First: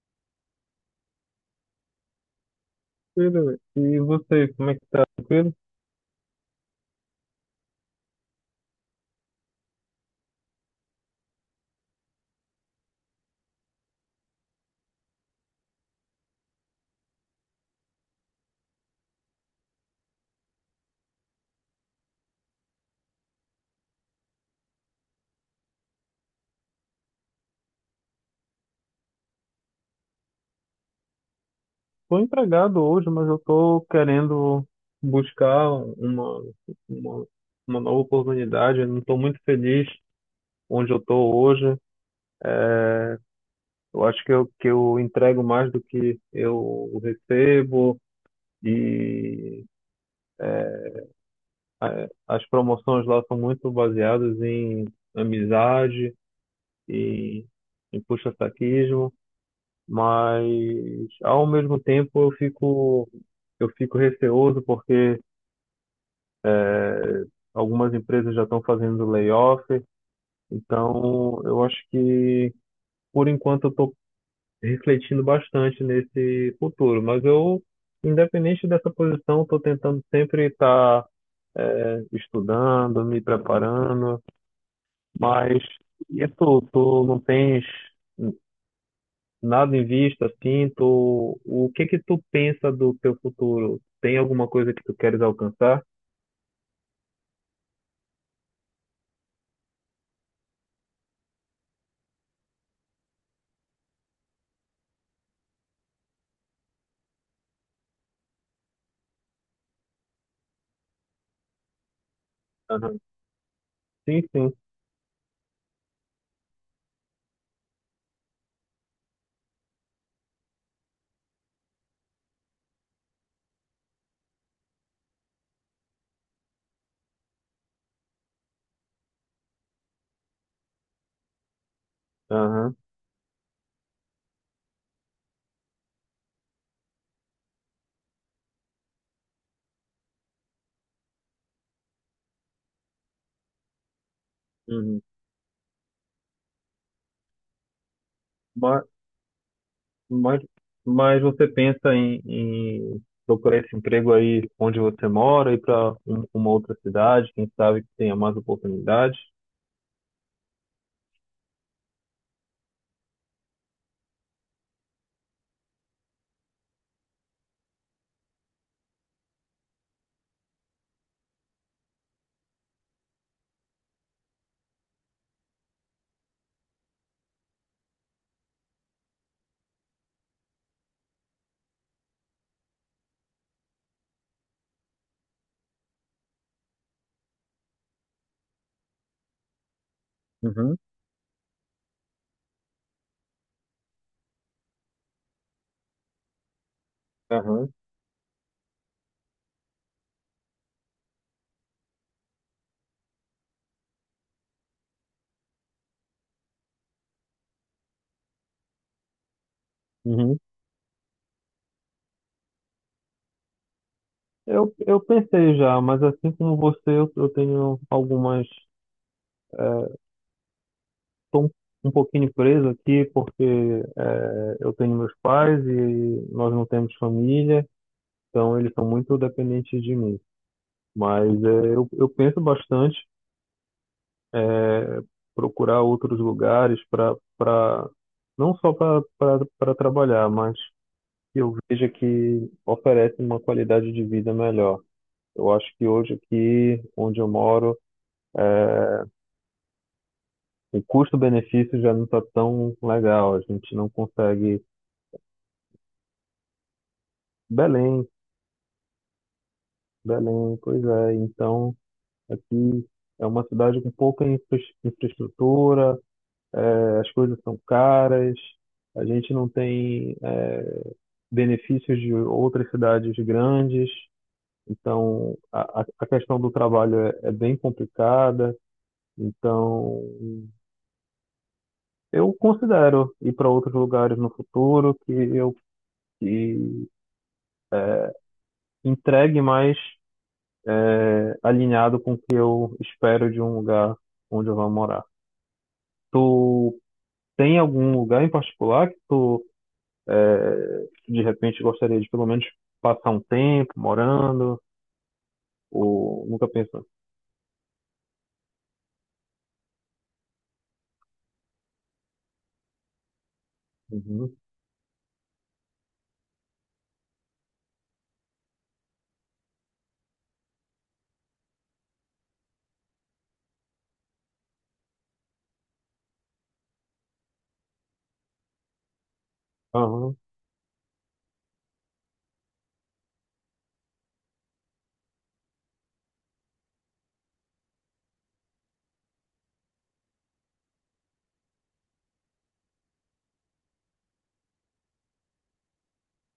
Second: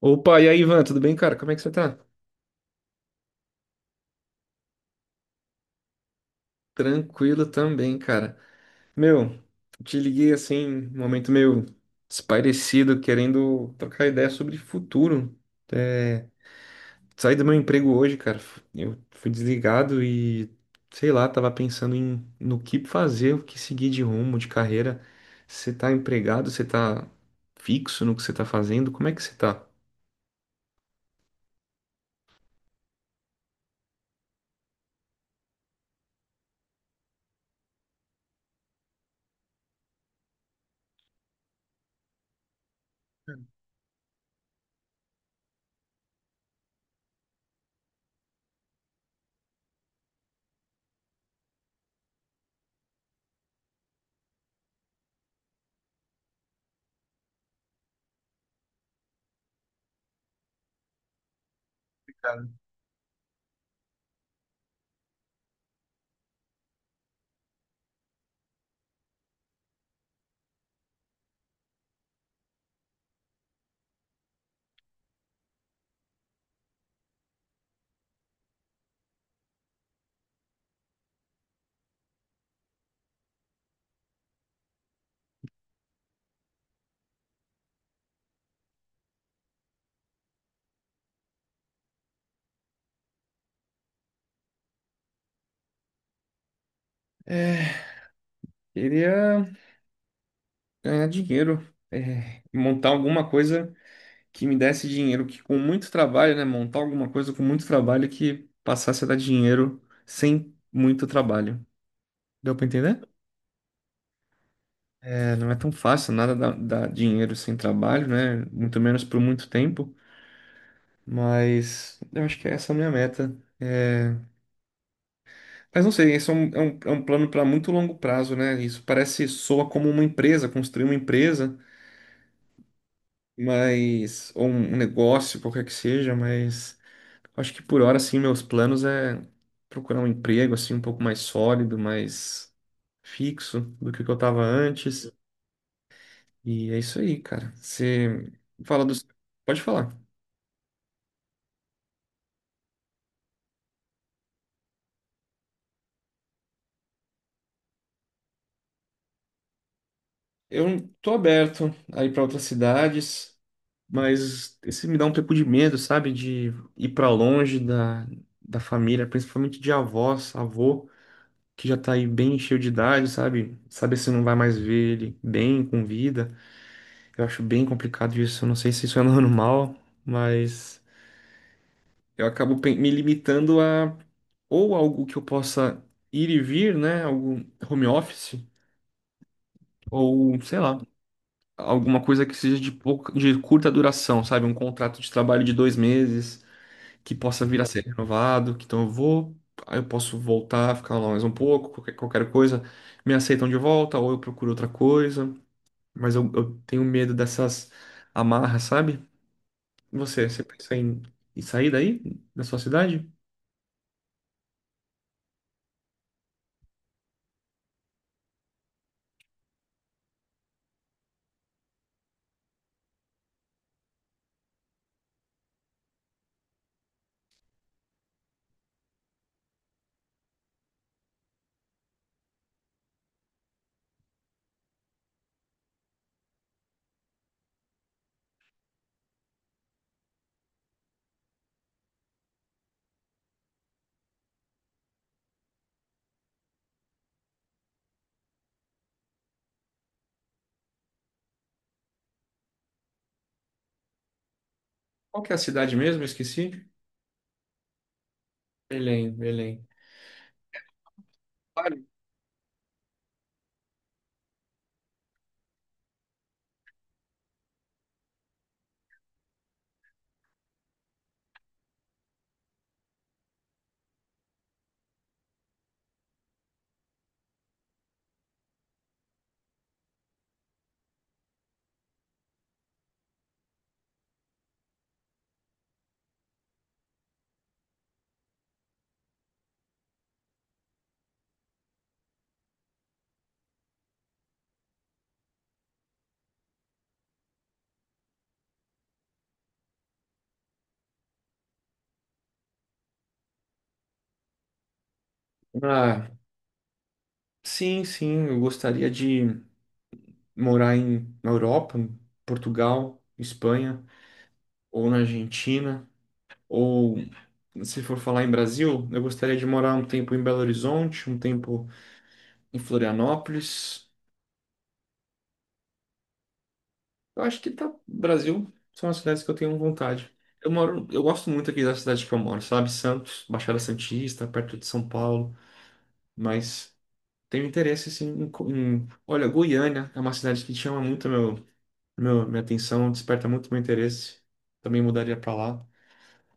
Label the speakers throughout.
Speaker 1: Opa, e aí, Ivan, tudo bem, cara? Como é que você tá?
Speaker 2: Tranquilo. E você, como é que tá? Tranquilo?
Speaker 1: Tranquilo também, cara. Meu, te liguei assim, num momento meio desparecido, querendo trocar ideia sobre futuro. É, saí do meu emprego hoje, cara. Eu fui desligado e, sei lá, tava pensando em no que fazer, o que seguir de rumo, de carreira. Você tá empregado, você tá fixo no que você tá fazendo? Como é que você tá?
Speaker 2: Tô empregado hoje, mas eu tô querendo buscar uma, uma, uma nova oportunidade. Eu não tô muito feliz onde eu tô hoje. Eu acho que eu entrego mais do que eu recebo e as promoções lá são muito baseadas em amizade e em puxa-saquismo. Mas ao mesmo tempo eu
Speaker 1: Cara,
Speaker 2: fico eu fico receoso porque algumas empresas já estão fazendo layoff, então eu acho que por enquanto eu estou refletindo bastante nesse futuro, mas eu, independente dessa posição, estou tentando sempre estar estudando, me preparando. Mas e tu não tens nada em vista, assim? Tu, o que que tu pensa do teu futuro? Tem alguma coisa que tu queres alcançar?
Speaker 1: queria ganhar dinheiro, é, montar alguma coisa que me desse dinheiro, que com muito trabalho, né, montar alguma coisa com muito trabalho que passasse a dar dinheiro sem muito trabalho. Deu para
Speaker 2: Aham.
Speaker 1: entender?
Speaker 2: Sim, sim.
Speaker 1: É, não é tão fácil, nada dá dinheiro sem trabalho, né? Muito menos por muito tempo, mas eu acho que essa é a minha meta. É, mas não sei, esse é um plano para muito longo prazo, né? Isso parece, soa como uma empresa, construir uma empresa,
Speaker 2: Aham.
Speaker 1: mas, ou um negócio, qualquer que seja, mas acho que por hora, assim, meus planos é procurar um emprego, assim, um pouco mais sólido, mais fixo do que o que eu tava
Speaker 2: Uhum.
Speaker 1: antes. E é isso aí, cara. Você fala
Speaker 2: Mas,
Speaker 1: dos... Pode falar.
Speaker 2: mas, mas você pensa em, procurar esse emprego aí onde você mora, ir para uma outra cidade, quem sabe que tenha mais oportunidades?
Speaker 1: Eu tô aberto a ir pra outras cidades, mas esse me dá um pouco de medo, sabe? De ir pra longe da, da família, principalmente de avós, avô, que já tá aí bem cheio de idade, sabe? Saber se não vai mais ver ele bem, com vida. Eu acho bem complicado isso. Eu não sei se isso é normal, mas eu acabo me limitando a ou algo que eu possa ir e vir, né? Algo home office, ou sei
Speaker 2: Uhum.
Speaker 1: lá, alguma coisa que seja de pouca, de curta duração, sabe? Um contrato de trabalho de 2 meses que possa vir a
Speaker 2: Aham.
Speaker 1: ser renovado. Que Então eu vou, aí eu posso voltar, ficar lá mais um pouco, qualquer, qualquer coisa, me aceitam de volta, ou eu procuro outra coisa. Mas eu tenho medo dessas amarras, sabe? Você,
Speaker 2: Uhum.
Speaker 1: você pensa em, em sair daí, da sua cidade?
Speaker 2: Eu pensei já, mas assim como você, eu tenho algumas estou um pouquinho preso aqui porque eu tenho meus pais e nós não temos família, então eles são muito dependentes de mim. Mas eu penso bastante, é, procurar outros lugares para não só para trabalhar, mas que eu veja que oferece uma qualidade de vida melhor. Eu acho que hoje aqui onde eu moro, é, o custo-benefício já não está tão legal. A gente não consegue.
Speaker 1: Qual que é a cidade mesmo? Eu esqueci.
Speaker 2: Belém.
Speaker 1: Belém, Belém.
Speaker 2: Belém, pois é. Então,
Speaker 1: Vale.
Speaker 2: aqui é uma cidade com pouca infraestrutura, as coisas são caras, a gente não tem, benefícios de outras cidades grandes, então a questão do trabalho é bem complicada. Então, eu considero ir para outros lugares no futuro que entregue mais, alinhado com o que eu espero de um lugar onde eu vou morar. Tu tem algum lugar em particular que tu, de repente, gostaria de pelo menos passar um tempo morando?
Speaker 1: Ah,
Speaker 2: Ou nunca pensou?
Speaker 1: sim, sim, eu gostaria de morar em, na Europa, em Portugal, Espanha,
Speaker 2: Uhum.
Speaker 1: ou na Argentina, ou se for falar em Brasil, eu gostaria de morar um tempo em Belo Horizonte, um tempo em Florianópolis. Eu acho que tá. Brasil são as cidades que eu tenho vontade.
Speaker 2: Aham.
Speaker 1: Eu moro, eu gosto muito aqui da cidade que eu moro, sabe? Santos, Baixada Santista, perto de São Paulo, mas tenho interesse assim em, olha, Goiânia é uma cidade que chama muito meu, minha atenção, desperta muito meu interesse. Também mudaria para lá.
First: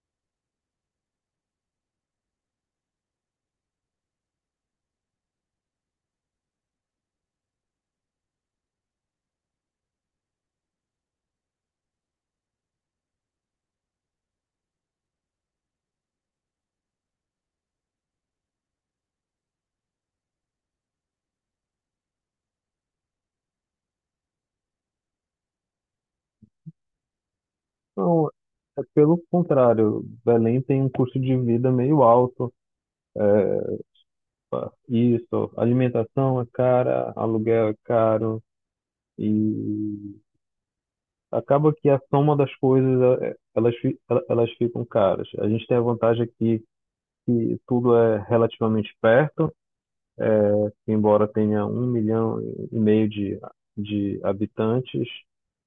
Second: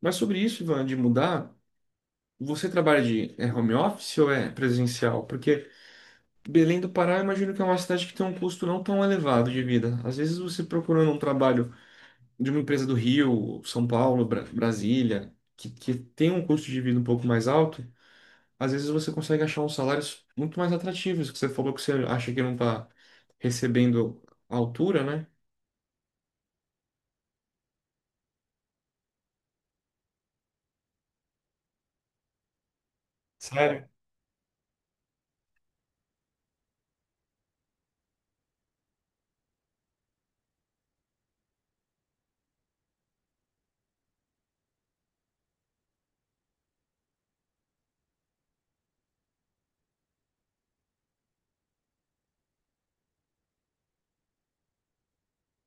Speaker 1: Mas sobre isso, Ivan, de mudar, você trabalha de home office ou é presencial? Porque Belém do Pará, eu imagino que é uma cidade que tem um custo não tão elevado de vida. Às vezes você procurando um trabalho de uma empresa do Rio, São Paulo, Brasília, que tem um custo de vida um pouco mais alto, às vezes você consegue achar uns salários muito mais atrativos, que você falou que você acha que não está recebendo a altura, né?
Speaker 2: Não, é pelo contrário. Belém tem um custo de vida meio alto. eh,
Speaker 1: Sério?
Speaker 2: Isso, alimentação é cara, aluguel é caro e acaba que a soma das coisas elas ficam caras. A gente tem a vantagem aqui que tudo é relativamente perto, embora tenha 1,5 milhão de habitantes.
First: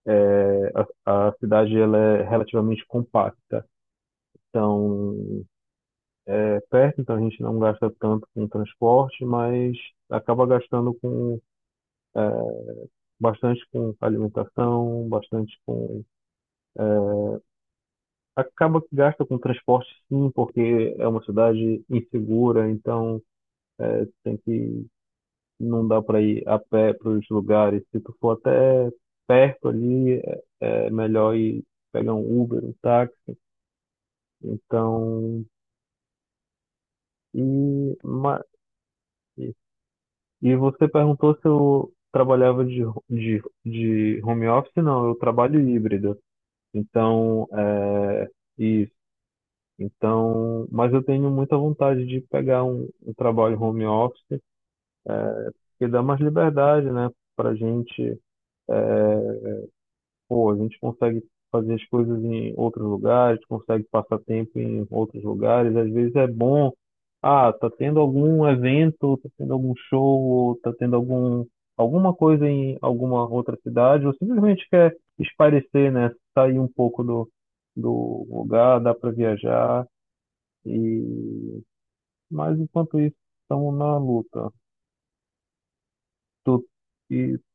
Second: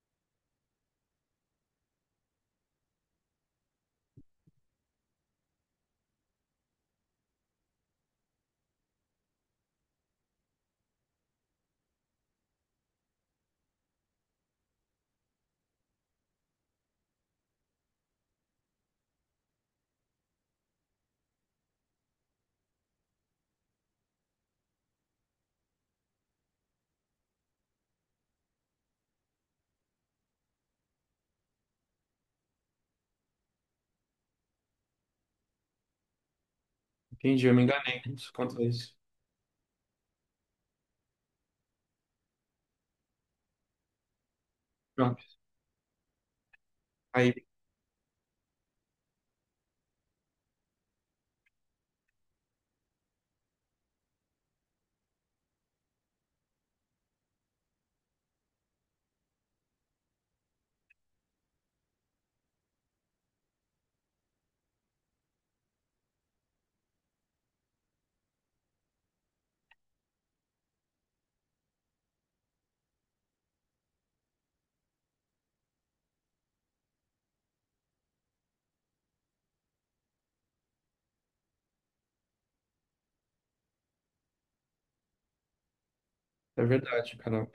Speaker 2: é, a cidade ela é relativamente compacta. Então, é perto, então a gente não gasta tanto com transporte, mas acaba gastando com, é, bastante com alimentação, bastante com, é, acaba que gasta com transporte sim, porque é uma cidade insegura, então é, tem que não dá para ir a pé para os lugares. Se tu for até perto ali, é melhor ir pegar um Uber, um táxi. Então,
Speaker 1: Entendi, eu me
Speaker 2: e,
Speaker 1: enganei isso,
Speaker 2: ma-
Speaker 1: quanto a isso.
Speaker 2: e e você perguntou se eu trabalhava de, de home office? Não,
Speaker 1: Não,
Speaker 2: eu trabalho híbrido.
Speaker 1: aí,
Speaker 2: Então, isso. Então, mas eu tenho muita vontade de pegar um trabalho home office, que dá mais liberdade, né, para gente. Pô, a gente consegue fazer as coisas em outros lugares, consegue passar tempo em outros lugares. Às vezes é bom, ah, tá tendo algum evento, tá tendo algum show, ou tá tendo alguma coisa em alguma outra cidade, ou simplesmente quer espairecer, né? Sair um pouco do lugar, dá para viajar. E... Mas enquanto isso, estamos na luta. Tu,
Speaker 1: é verdade,
Speaker 2: e
Speaker 1: cara.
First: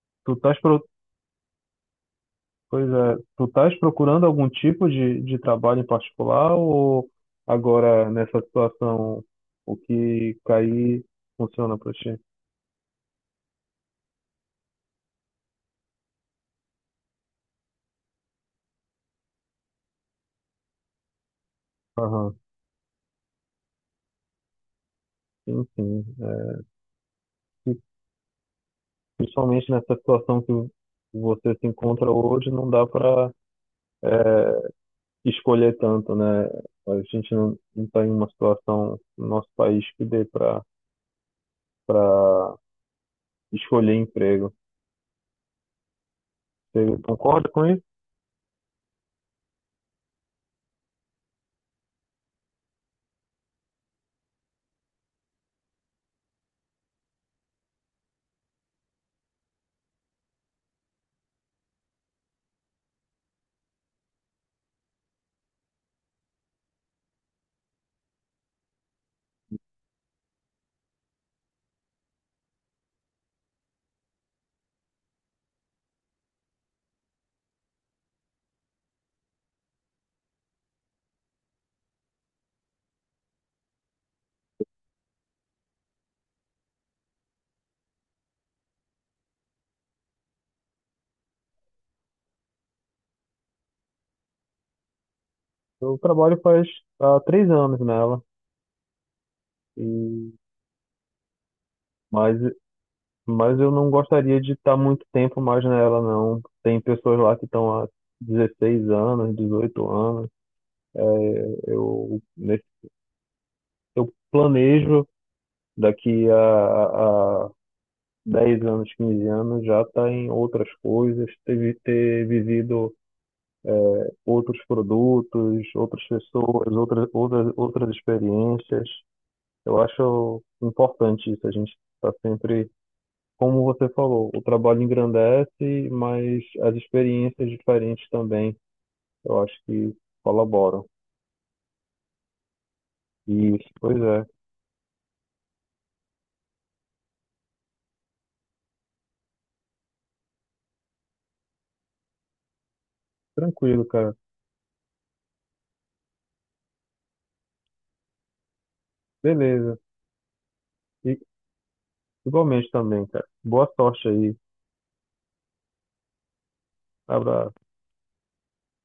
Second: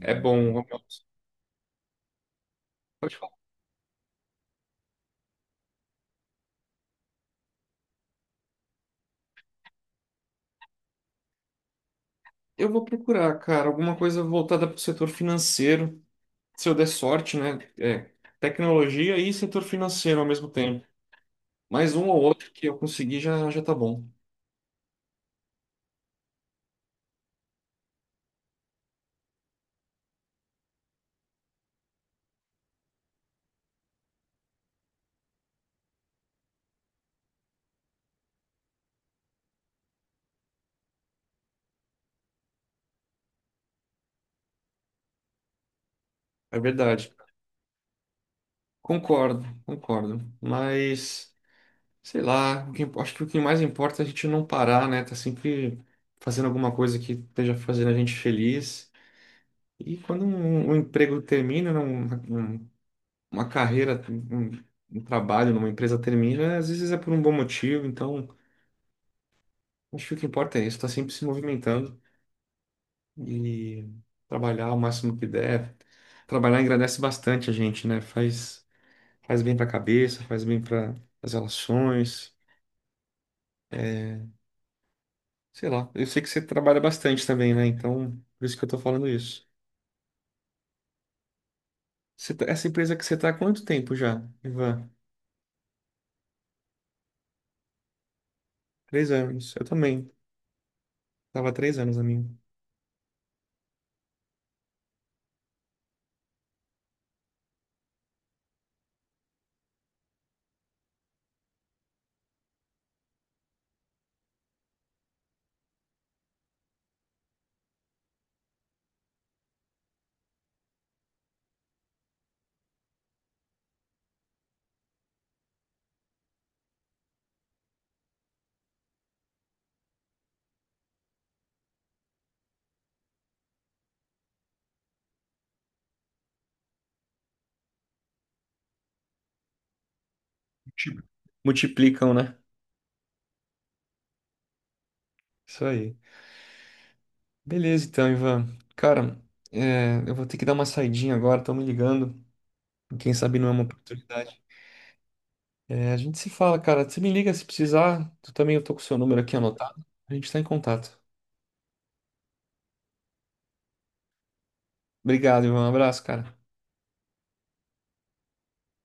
Speaker 1: É
Speaker 2: tu
Speaker 1: bom,
Speaker 2: estás
Speaker 1: home office.
Speaker 2: Pois
Speaker 1: Pode
Speaker 2: é,
Speaker 1: falar.
Speaker 2: tu estás procurando algum tipo de trabalho em particular, ou agora nessa situação o que cair funciona para ti?
Speaker 1: Eu vou procurar, cara, alguma coisa voltada para o setor financeiro, se eu der sorte, né? É, tecnologia e setor financeiro ao mesmo tempo. Mais um ou
Speaker 2: Aham,
Speaker 1: outro que eu conseguir já, já tá bom.
Speaker 2: sim, sim. E principalmente nessa situação que você se encontra hoje, não dá para escolher tanto, né? A gente não está em uma situação no nosso país que dê para para escolher emprego.
Speaker 1: É
Speaker 2: Você
Speaker 1: verdade.
Speaker 2: concorda com isso?
Speaker 1: Concordo, concordo. Mas, sei lá, o que acho que o que mais importa é a gente não parar, né? Tá sempre fazendo alguma coisa que esteja fazendo a gente feliz. E quando um emprego termina, né, uma carreira, um trabalho numa empresa termina, às vezes é por um bom motivo. Então, acho que o que importa é isso, tá sempre se movimentando e trabalhar o máximo que der. Trabalhar engrandece bastante a gente, né? Faz. Faz bem pra cabeça, faz bem para as relações. É, sei lá. Eu sei que você trabalha bastante também, né? Então, por isso que eu tô falando isso. Essa empresa que você tá há quanto tempo já, Ivan?
Speaker 2: Eu trabalho faz há 3 anos nela,
Speaker 1: 3 anos. Eu
Speaker 2: e,
Speaker 1: também. Tava há 3 anos a minha.
Speaker 2: mas Mas eu não gostaria de estar muito tempo mais nela, não. Tem pessoas lá que estão há 16 anos, 18 anos. É, Eu, nesse, eu planejo daqui a 10 anos, 15 anos, já estar em outras coisas, ter vivido, é, outros produtos, outras pessoas, outras experiências. Eu acho importante isso. A gente está sempre, como você falou, o trabalho engrandece, mas as experiências diferentes também, eu acho que colaboram.
Speaker 1: Multi- Multiplicam, né?
Speaker 2: Isso, pois é.
Speaker 1: Isso aí. Beleza, então, Ivan. Cara, é, eu vou ter que dar uma saidinha agora, estão me ligando. Quem sabe não é uma
Speaker 2: Tranquilo, cara.
Speaker 1: oportunidade. É, a gente se fala, cara. Você me liga se precisar. Tu também, eu tô com o seu número aqui
Speaker 2: Beleza.
Speaker 1: anotado. A gente tá em contato.
Speaker 2: E igualmente também, cara. Boa sorte aí.
Speaker 1: Obrigado, Ivan. Um abraço, cara.
Speaker 2: Abraço.